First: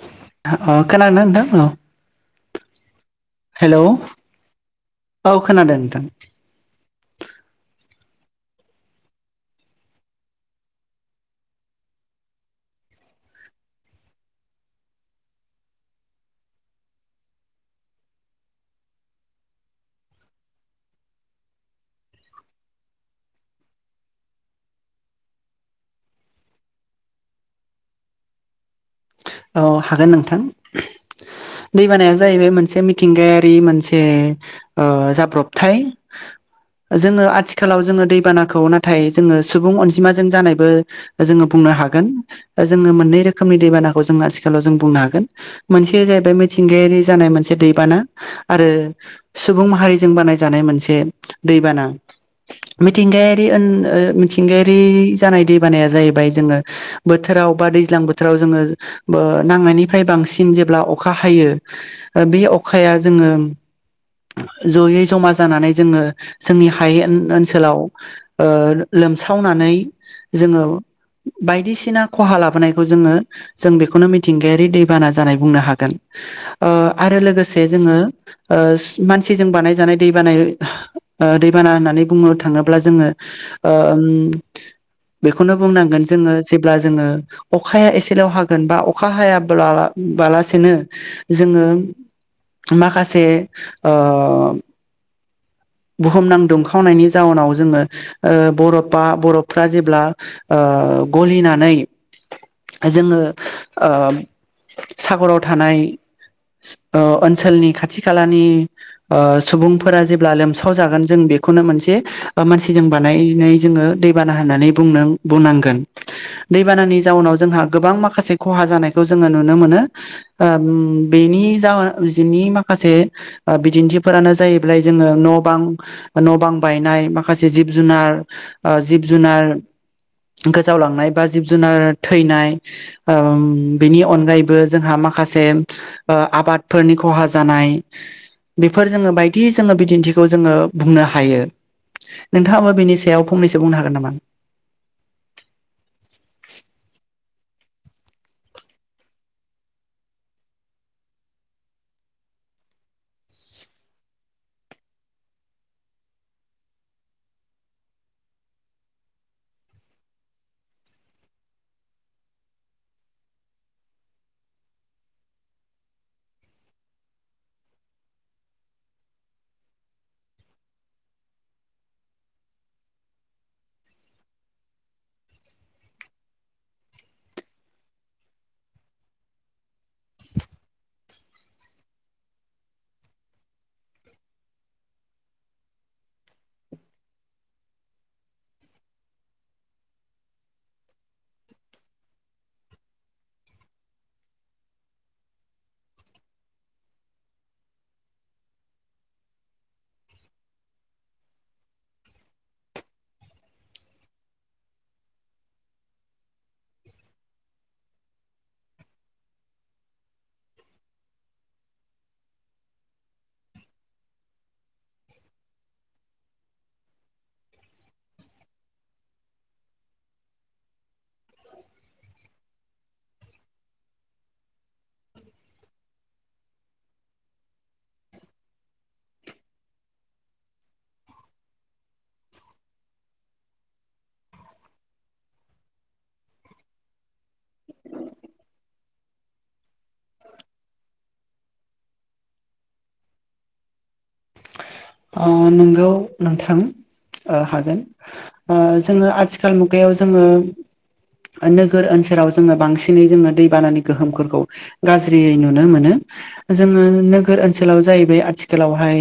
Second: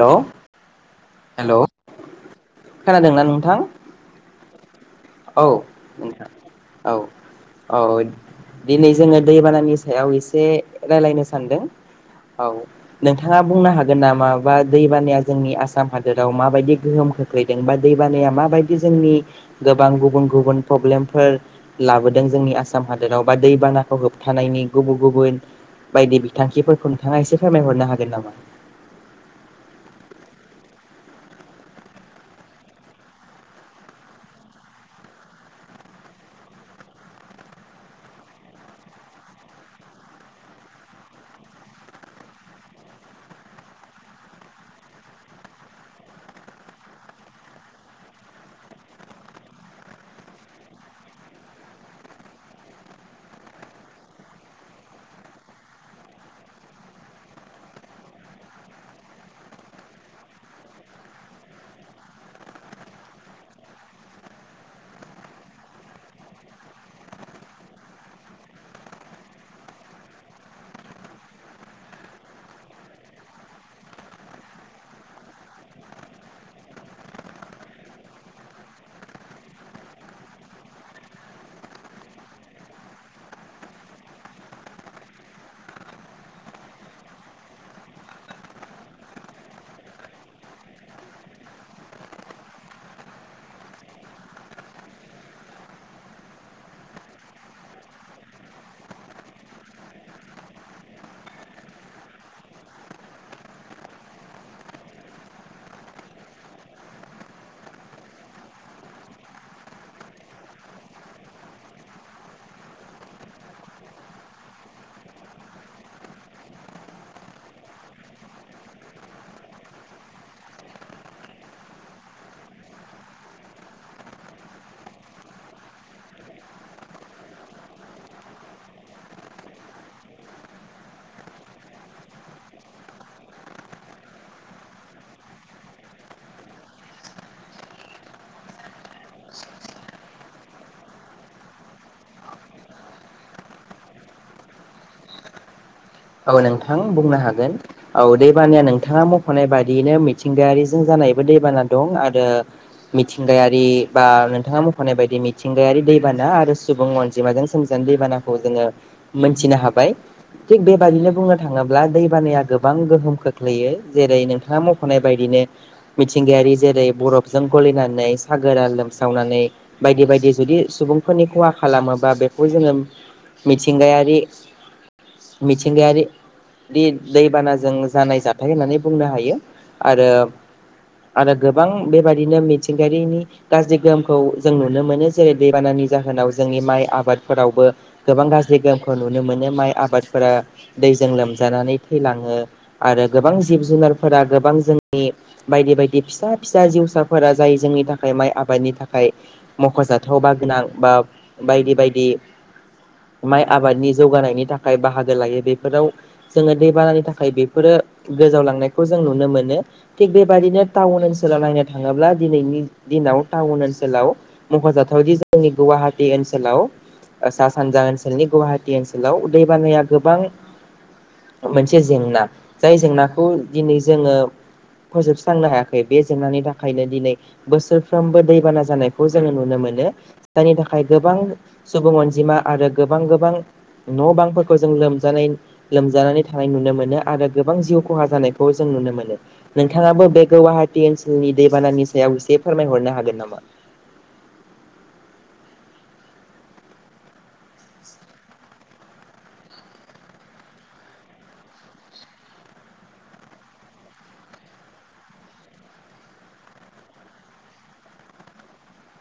हेल' अह खोनादो नोंथां हेल' अह। खोनादोंना नोंथां? औ नोंथां औ औ। दिनै जोङो दैबानानि सायाव एसे रायलायनो सानदों। औ नोंथाङा बुंनो हागोन नामा बा दैबानाया जोंनि आसाम हादोराव माबायदि गोहोम खोख्लैदों बा दै बानाया माबायदि जोंनि गोबां गुबुन गुबुन प्रब्लेमफोर लाबोदों जोंनि आसाम हादोराव बा दैबानाखौ होबथानायनि गुबु गुबुन बायदि बिथांखिफोरखौ नोंथाङा एसे फोरमायहरनो हागोन नामा? औ हागोन नोंथां। दैबानाया जाहैबाय मोनसे मिथिंगायारि मोनसे ओ जाब्रबथाय। जोङो आथिखालाव जोङो दैबानाखौ नाथाय जोङो सुबुं अनजिमाजों जानायबो जोङो बुं नो हागोन ओ जोङो मोन्नै रोखोमनि दैसाना खौ जों आथिखालाव जों बुंनो हागोन मोनसे जाहैबाय मिथिंगायारि जानाय मोनसे दैबाना आरो सुबुं माहारिजों बानायजानाय मोनसे दैबाना। मिथिंगायारि ओन ओ मिथिंगायारि जानाय दैबानाया जाहैबाय जोङो बोथोर ‍ बोथोराव बा दैज्लां बोथोराव जोङो ओ नांनायनिफ्राय बांसिन जेब्ला अखा हायो ओ बे अखाया जोङो जयै जमा जानानै जोङो जोंनि हायेन ओनसोलाव ओ लोमसावनानै जोङो बायदिसिना खहा लाबोनायखौ जोङो जों बेखौनो मिथिंगायारि दैबाना जानाय बुंनो हागोन ओ आरो लोगोसे जोङो ओ मानसिजों बानायजानाय दैबानाय ओ दैबाना होननानै बुंनो थाङोब्ला जोङो ओम बेखौनो बुंनांगोन जोङो जेब्ला जोङो अखाया एसेल' हा होन बा अखा हायाब्लाबालासेनो जोङो माखासे ओ बुहुमनां दुमखावनायनि जाउनाव जोङो ओ बर'पा बर'पफ्रा जेब्ला ओ ओ गलिनानै जोङो ओ साग'राव थानाय ओ ओनसोलनि खाथि खालानि ओ सुबुंफोरा जेब्ला लोम साव जागोन जों बेखौनो मोनसे ओ मानसि जों बानायनाय जोङो दै बाना होननानै बुंनां बुंना गोन दैबानानि जाअनाव जोंहा गोबां माखासे खहा जानायखौ जों नुनो मोनो ओ उम बेनि [inaudible] बेनी माखासे ओ बिदिन्थिफोरानो जाहैबाय जोङो न' बां न' बां बायनाय माखासे जिब जुनार ओ जिब जुनार गोजावलांनाय बा जिब जुनार थैनाय ओ बिनि अनगायैबो जोंहा मा खासे ओ आबादफोरनि खहा जानाय बेफोर जोङो बायदि जोङो बिदिन्थि जोङो बुंनो हायो नोंथाङाबो बेनि सायाव फंनैसो बुंनो हागोन नामा? [unintelligible] औ नोंथां बुंनो हागोन औ दैबानाया नोंथाङा मख'नाय बायदियैनो मिथिंगायारिजों जाना [unintelligible] दैबाना दं आरो मिथिंगायारि बा नोंथाङा मख'नाय बायदि मिथिंगायारि दै बाना आरो सुबुं अनजिमाजों सोमजिनानै दैबानाखौ जोङो मोनथिनो हाबाय थिख बे बाददिनो बुंनो थाङोब्ला दैबानाया गोबां गोहोम खोख्लैयो जेरै नोंथाङा मख'नाय बायदिनो मिथिंगायारि जेरै बरफजों गलिनानै सागोरा लोमस्रावनानै बायदि बायदि जुदि सुबुंफोरनि खहा खालामोबा बेखौ जोङो मिथिंगायारि [inaudible] मिथिंगायारि [unintelligible] दैबानाजों जानाय जाथाय होननानै बुंनो हायो आरो आरो गोबां बेबायाददिनो मिथिंगायारिनि गाज्रि गोहोमखौ जों नुनो मोनो जेरै दैबाना नि जाहोनाव जोंनि माइ आबादफोरावबो गोबां गाज्रि गोहोमखौ नुनो मोनो माइ आबाद फोरा दैजों लोमजानानै थैलाङो आरो गोबां जिब जुनारफोरा गोबां जोंनि बायदि बायदि फिसा फिसा जिउसाफोरा जाय जोंनि थाखाय माइ आबादनि थाखाय मख'जाथाव बा गांनां बा बायदि बायदि माइ आबादनि जौगानायनि थाखाय बाहा गोलायो बेफोराव जोङो दैबानानि थाखाय बेफोरो गोजावलांनायखौ जों नुनो मोनो थिख बेबादिनो टाउन ओनसोलाव नायनो थाङोब्ला दिनैनि दिनाव टाउन ओनसोलाव मख'जाथाव [unintelligible] जोंनि गुवाहाटी ओनसोलाव ओ सा सानजा ओनसोलनि गुहाटी ओनसोलाव दै बानाया गोबां मोनसे जेंना जाय जेंनाखौ दिनै जोङो फोजोबस्रांनो हायाखै बे जेंनानि थाखायनो दिनै बोसोरफ्रोमबो दैबाना जानायखौ जोङो नुनो मो नो जायनि थाखाय गोबां सुबुं अनजिमा आरो गोबां गोबां न' बांफोर खौ जों लोमजानाय लोमजानानै थानाय नुनो मोनो आरो गोबां जिउ खहा जानायखौ जों नुनो मोनो नोंथाङाबो बे गुवाहाटी ओनसोलनि दैबानानि सायाव इसे फोरमायहरनो हागोन नामा? ओ नोंगौ नोंथां ओ हागोन ओ जोङो आथिखाल मुगायाव जोङो नोगोर ओनसोलाव जोङो बांसिनै जोङो दैबानानि गोहोमफोरखौ गाज्रियै नुनो मोनो। जोङो नोगोर ओनसोलाव जाहैबाय आथिखालावहाय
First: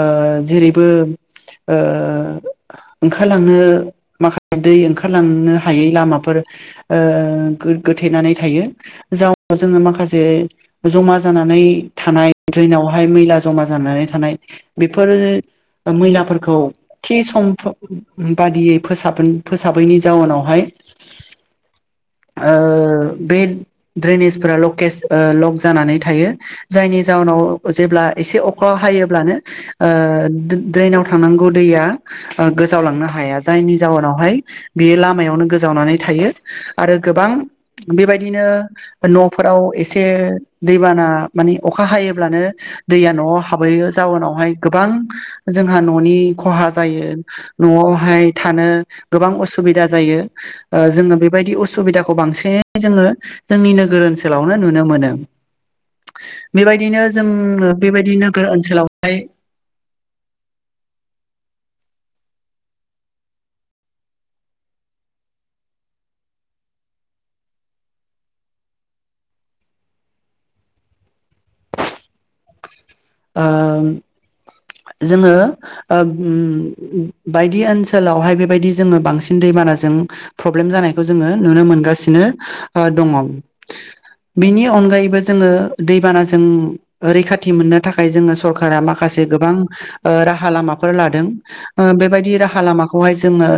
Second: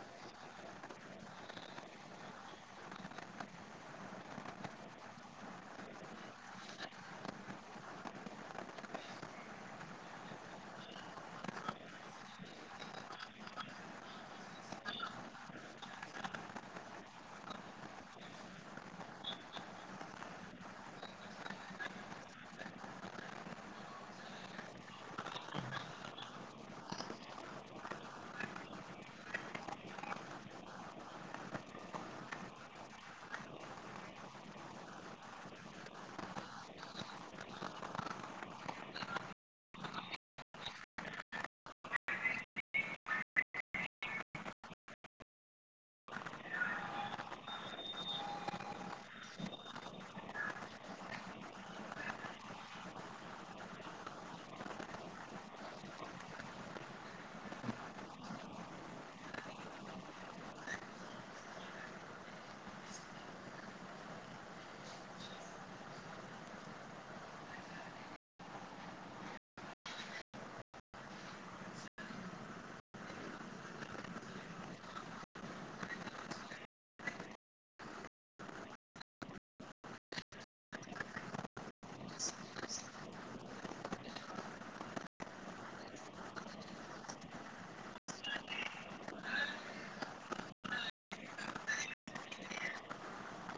ओ जेरैबो ओ ओंखारलांनो माखा [inaudible] दै ओंखारलांनो हायै लामाफोर ओ गोथेनानै थायो [inaudible] जोङो माखासे जमा जाना नै थानाय द्रेनावहाय मैला जमा जानानै थानाय बेफोरो ओ मैलाफोरखौ थि सम [unintelligible] बादियै फोसाब फोसाबैनि जाउनावहाय [inaudible] ओ बे द्रेनेसफोरा लकेज ओ लक जानानै थायो जायनि जाउाव नाव जेब्ला इसे अखा हायोब्लानो ओ दे ड्रनाव थांनांगौ दैया ओ गोजावलांनो हाया जायनि जाहनावहाय बेयो लामायावनो गोजावनानै थायो आरो गोबां बेबायदिनो न'फो फोराव एसे दैबाना माने अखा हायोब्लानो दैया न'आव हाबहैयो। जाउनावहाय गोबां जोंहा न'नि खहा जायो न'आवहाय थानो गोबां असुबिदा जायो ओ जोङो बेबायदि असुबिदाखौ बांसिनै जोङो जोंनि नो गोर ओनसोलावनो नुनो मोनो बेबायदिनो जों बेबायदिनो नोगोर ओनसोलाव हाय ओ जोङो ओ उम बायदि ओनसोलावहाय बेबायदि जोङो बांसिन दै बानाजों फ्र'ब्लेम जानायखौ जोङो नुनो मोनगासिनो ओ दंङ। बिनि अनगायैबो जोङो दैबानाजों रैखाथि मोननो थाखाय जोङो सरकारा माखासे गोबां ओ राहा लामाफोर लादों ओ बेबायदि राहा लामा खौहाय जोङो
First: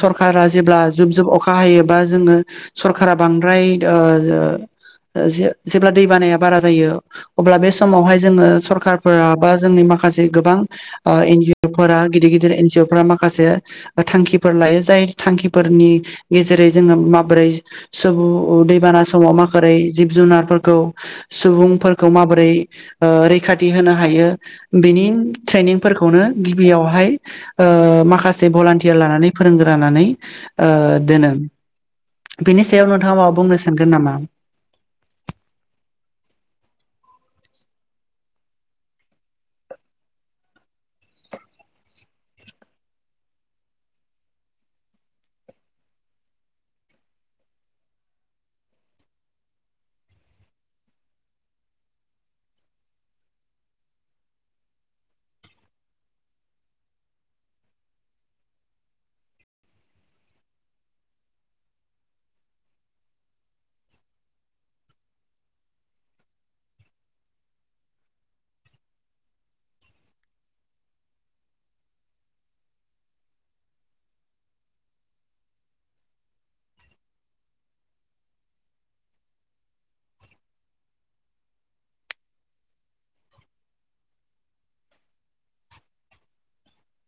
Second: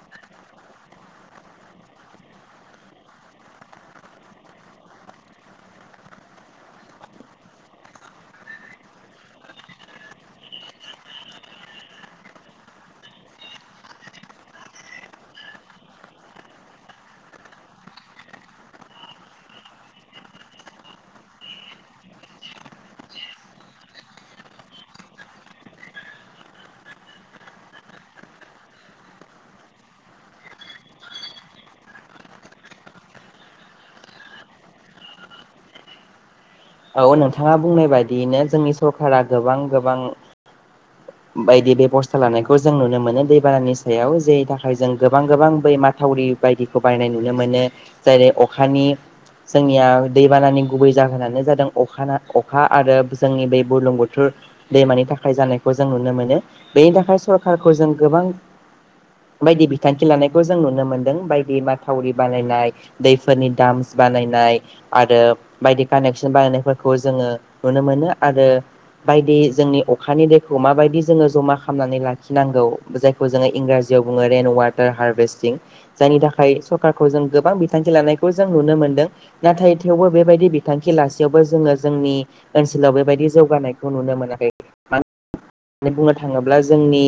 सरखारा जेब्ला जुब जुब अखा हायो बा जोङो सरखारा बांद्राय ओ ओ ओ जे-जेब्ला दै बानाया बारा जायो अब्ला बे समावहाय जोङो सरखारफोरा बा जोंनि माखासे गोबां ओ एन जि अ' फोरा गिदिर गिदिर एन जि अ' फोरा माखासे थांखिफोर लायो जाय थांखिफोरनि गेजेरै जोङो माबोरै सुबुं दैबाना समाव माबोरै जिब जुनारफोरखौ सुबुंफोरखौ माबोरै ओ रैखा थि होनो हायो बेनि ट्रेनिंगफोरखौनो गिबियावहाय ओ माखासे भलान्टियार लानानै फोरोंग्रा लानानै ओ दोनो। बिनि सायाव नोंथांङा माबा बुंनो सानगोन नामा? [inaudible] औ नोंथाङा बुंनाय बायदियैनो जोंनि सरखारा गोबां गोबां बायदि बेब'स्था लानायखौ जों नुनो मोनो दैबानानि सायाव जेनि थाखाय जों गोबां गोबां बै मा थावरि बायदिखौ बायनाय नुनो मोनो जेरै अखानि जोंनिया दैबानानि गुबै जाहोनानो जादों अखाना अखा आरो जोंनि बेै बुरलुंबुथुर दैमानि थाखाय जानायखौ जों नुनो मोनो बेनि थाखाय सरखारखौ जों गोबां बायदि बिथांखि लानायखौ जों नुनो मोनदों बायदि माथावरि बानायनाय दैफोरनि दाम बानायनाय आरो बायदि कानेक्सन बानायनायफोरखौ जोङो नुनो मोनो आरो बायदि जोंनि अखानि दै खौ माबायदि जोङो जमा खालामनानै लाखिनांगौ जायखौ जोङो इंराजियाव बुङो रेन वाटार हारभेस्ट जायनि थाखाय सरखारखौ जों गोबां बिथांखि लानायखौ जों नुनो मोनदों नाथाय थेवबो बेबाय दि बिथांखि लासेयावबो जोङो जोंनि ओनसोलाव बेबायदि जौगानायखौ नुनो मोनाखै। [inaudible] होननानै बुंनो थाङोब्ला जोंनि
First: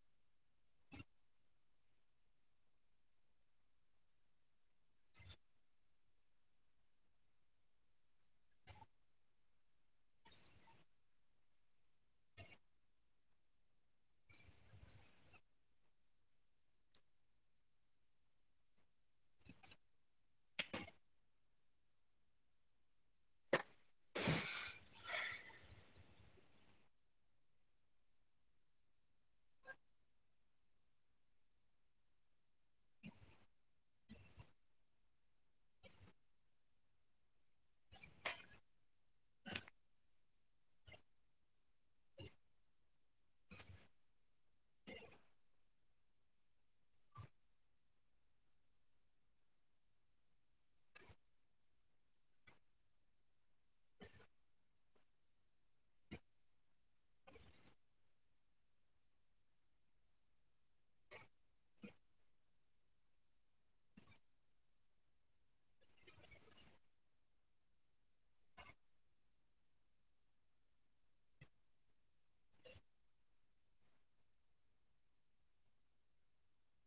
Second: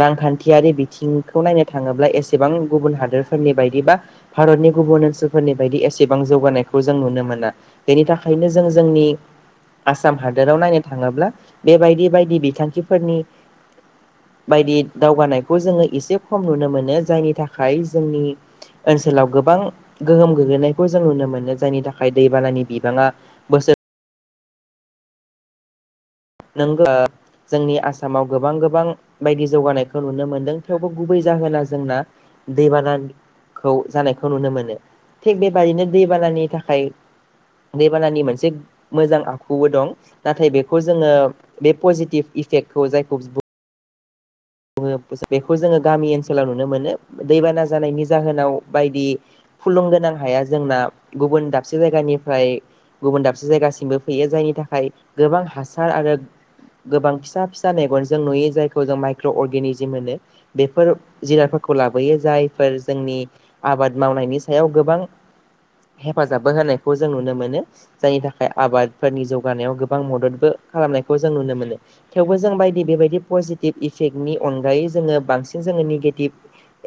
रांखान्थियारि बिथिंखौ नायनो थाङोब्ला एसेबां गुबुन हा रिफोरनि बायदि बा भारतनि गुबुन ओनसोलफोरनि बायदि एसेबां जौगानायखौ जों नुनो मोना बेनि थाखायनो जों जोंनि आसाम हादोराव नायनो थाङोब्ला बेबायदि बाय दि बिथांखिफोरनि बायदि दावगानायखौ जोङो एसे खम नुनो मोनो जायनि थाखाय जोंनि ओनसोलाव गोबां गोहोम गोग्लैनायखौ जों नुनो मोनो जायनि थाखाय दैबानानि बिबाङा बोसो [unintelligible] जोंनि आसामाव गोबां गोबां बायदि जौगानायखौ नुनो मोनदों थेवबो गुबै जाहोना जोंना दैबानानि। खौ जानायखौ नुनो मोनो थिग बेबादिनो दैबानानि थाखाय दैबानानि मोनसे मोजां आखुबो दं नाथाय बेखौ जोङो बे पजिटिभ इफेक्टखौ जायखौ बुंङो बेखौ जोङो गामि ओनसोलाव नुनो मोनो दैबाना जानायनि जाहोनाव बायदि फुलुं गोनां हाया जोंना गुबुन दाबसे जायगानिफ्राय गुबुन दाबसे जायगासिमबो फैयो जायनि थाखाय गोबां हासार आरो गोबां फिसा फिसा मेगनजों नुयो जायखौ जों माइ क्र' अरगेनिजोम होनो बेफोर जिरादफोरखौ लाबोयो जायफोर जोंनि आबाद माव नायनि सायाव गोबां हेफाजाबबो होनायखौ जों नुनो मोनो जायनि थाखाय आबादफोरनि जौगानायाव गोबां मददबो खालामनायखौ जों नुनो मोनो थेवबो जों बायदि बेबायदि पजिटिभ इफेक्टनि अनगायै जोङो बांसिन जोङो निगेटिभ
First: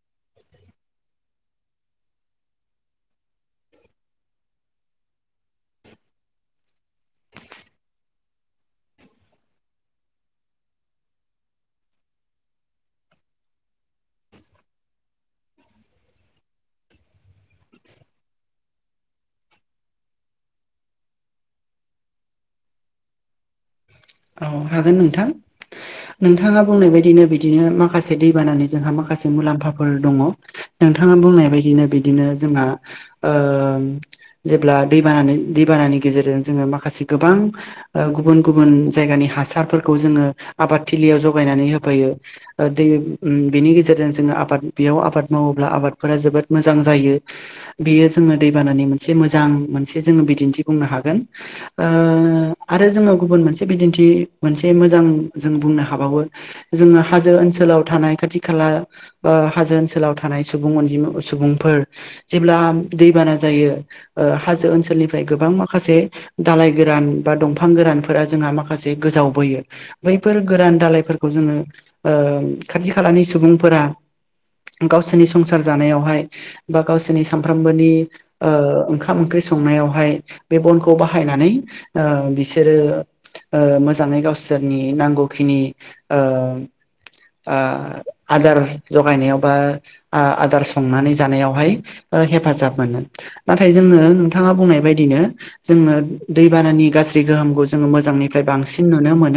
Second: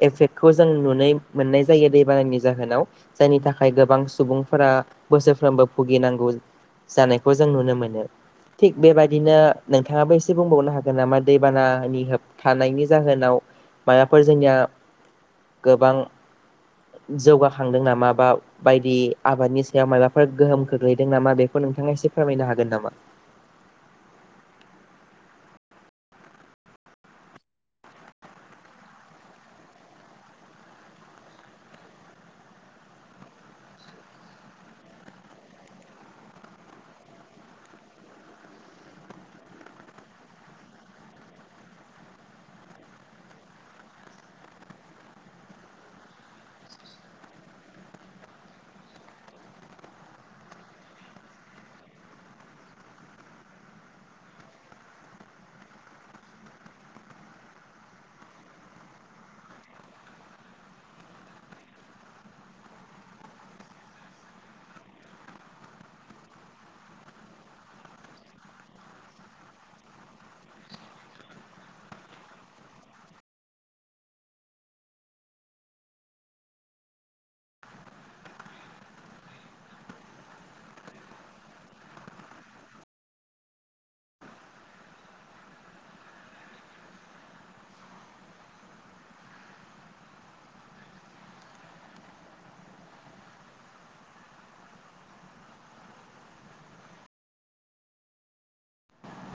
इफेक्टखौ जों नुनो मोननाय जायो दैबानानि जाहोनाव जायनि थाखाय गोबां सुबुंफोरा बोसोरफ्रोमबो भुगिनांगौ जानायखौ जों नुनो मोनो थिग बेबायदिनो नोंथाङाबो एसे बुंबावनो हागोन नामा दैबाना नि होबथानायनि जाहोनाव माबाफोर जोंनिया गोबां जौगाखांदों नामा बा बायदि आबादनि सायाव माबाफोर गोहोम खोख्लैदों नामा बेखौ नोंथाङा एसे फोरमायनो हागोन नामा औ हागोन नोंथां नोंथाङा बुंनाय बायदिनो बिदिनो माखासे दै बानानानै जोंहा माखासे मुलाम्फाफोर दङ नोंथाङा बुंनाय बायदिनो बिदिनो जोंहा जेब्ला दै दैबानानि गेजेरजों जोङो माखासे गोबां गुबुन गुबुन जायगानि हासारफोरखौ जोङो आबादथिलियाव जगायनानै होफैयो दै बेनि गेजेरजों जोङो आबाद बेयाव आबाद मावोब्ला आबादफोरा जोबोद मोजां जायो बेयो जोङो दैबानानि मोनसे मोजां मोनसे जोङो बिदिन्थि बुंनो हागोन ओ आरो जोङो गुबुन मोनसे बिदिन्थि मोनसे मोजां जों बुंनो हाबावो जोङो हाजो ओनसोलाव थानाय खाथि खाला हाजो ओनसोलाव थानाय सुबुं अनजिम सुबुंफोर जेब्ला दैान बाना जायो ओ हाजो ओनसोलनिफ्राय गोबां माखासे दालाइ गोरान बा दंफां गोरान जोंहा माखासे गोजावबोयो बैफोर गोरान दाालइ जोङो खाथि खालाम नि सुबुंफोरा गावसोरनि संसार जानायावहाय बा गावसोरनि सानफ्रामबोनि ओंखाम ओंख्रि संनायावहाय बे बनखौ बाहायनानै ओ बिसोरो ओ मोजाङै गावसोरनि नांगौखिनि ओ ओ आदार जगायनायाव बा आदार संनानै जानायावहाय हेफाजाब मोनो नाथाय जोंङो नोंथाङा बुंनाय बायदिनो जोंङनो दैबानानि गासै [unintelligible] जोङो मोजांनिफ्राय बांसिन नुनो मोन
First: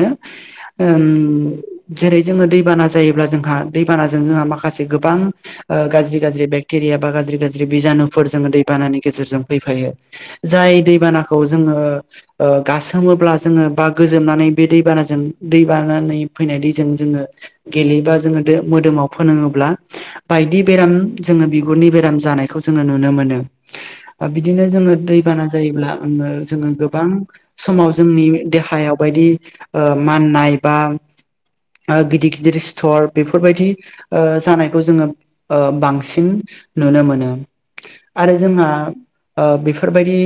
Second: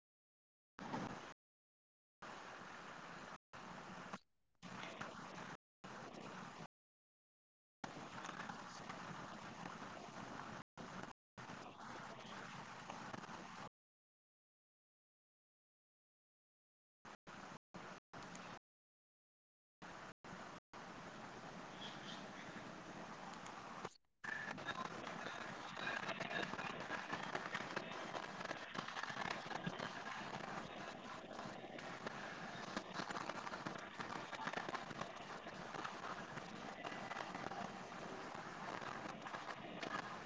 ओम जेरै जोङो दैबाना जायोब्ला ज जोंहा दैबानाजों जोंहा माखासे गोबां ओ गाज्रि गाज्रि बेकतेरिया बा गाज्रि गाज्रि बिजानुफोर जोङो दैबानानि गेजेरजों फैफायो जाय दैबानाखौ जोङो ओ गा साङोब्ला जोङो बा गोजोबनानै बे दैबानाजों दै बानानै फैनाय दैजों जोङो गेले ज मोदोमाव फोनङोब्ला बायदि बेराम जोङो बिगुरनि बेराम जानायखौ जोङो नु नुनो मोनो बिदिनो जोङो दैबाना जायोब्ला जोङो गोबां समाव जोंनि देहायाव बायदि माननाय बा गिदिर गिदिर स्थर बेफोरबायदि जानायखौ जोङो बांसिन नुनो मोनो आरो जोंहा बेफोरबायदि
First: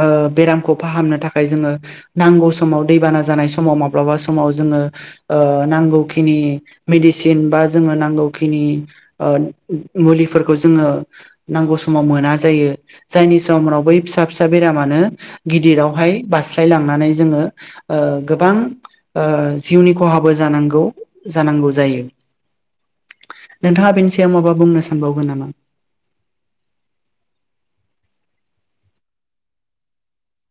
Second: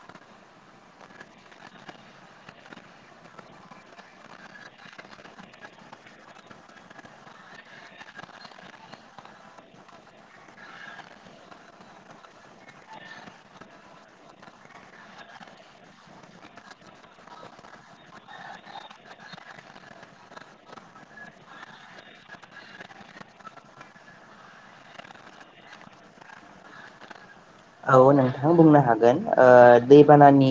ओ बेरामखौ फाहानो थाखाय जोङो नांगौ समाव दैबाना जानाय समाव माब्लाबा समाव जोङो नांगौखिनि मेदिसिन बा जोङो नांगौखिनि मुलिफोरखौ जोङो नांगौ समाव मोना जायो जायनि समनाव बै फिसा फिसा बेरामानो गिदिरावहाय बारस्लाय लांनानै जोङो गोबां जिउनि खहाबो ज जानांगौ जायो। [inaudible] नोंथाङा बेनि सायाव माबा बुंनो सानबावगोन नामा [inaudible] औ नोंथां बुंनो हागोन दैबानानि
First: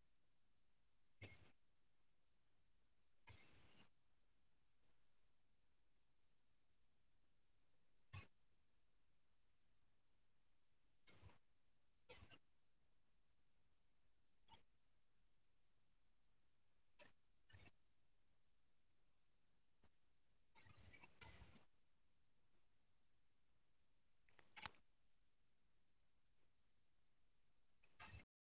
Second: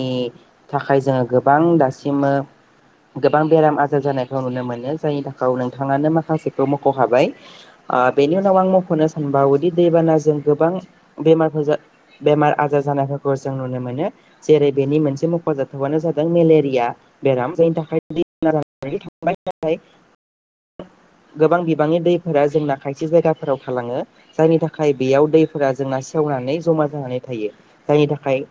थाखाय जोङो गोबां दासिम [unintelligible] गोबां बेराम आजार जानायखौ नुनो मोनो जायनि थाखाय नोंथाङानो माखासेखौ मख' हाबाय बेनि उनाव आं मख'नो सानबावोदि दैबानाजों गोबां बेमारफोर बेमार आजार जानायफोरखौ जों नुनो मोनो जेरै बेनि मोनसे मख'जाथावनो जादों मेलेरिया बेराम जिनि थाखाय थांबाय नथाय गोबां बिबांनि दैफोरा जोंना खायसे जायगाफोराव थालाङो। जायनि थाखाय बेयाव दैफोरा जोंना सेवनानै जमा जानानै थायो। जायनि थाखाय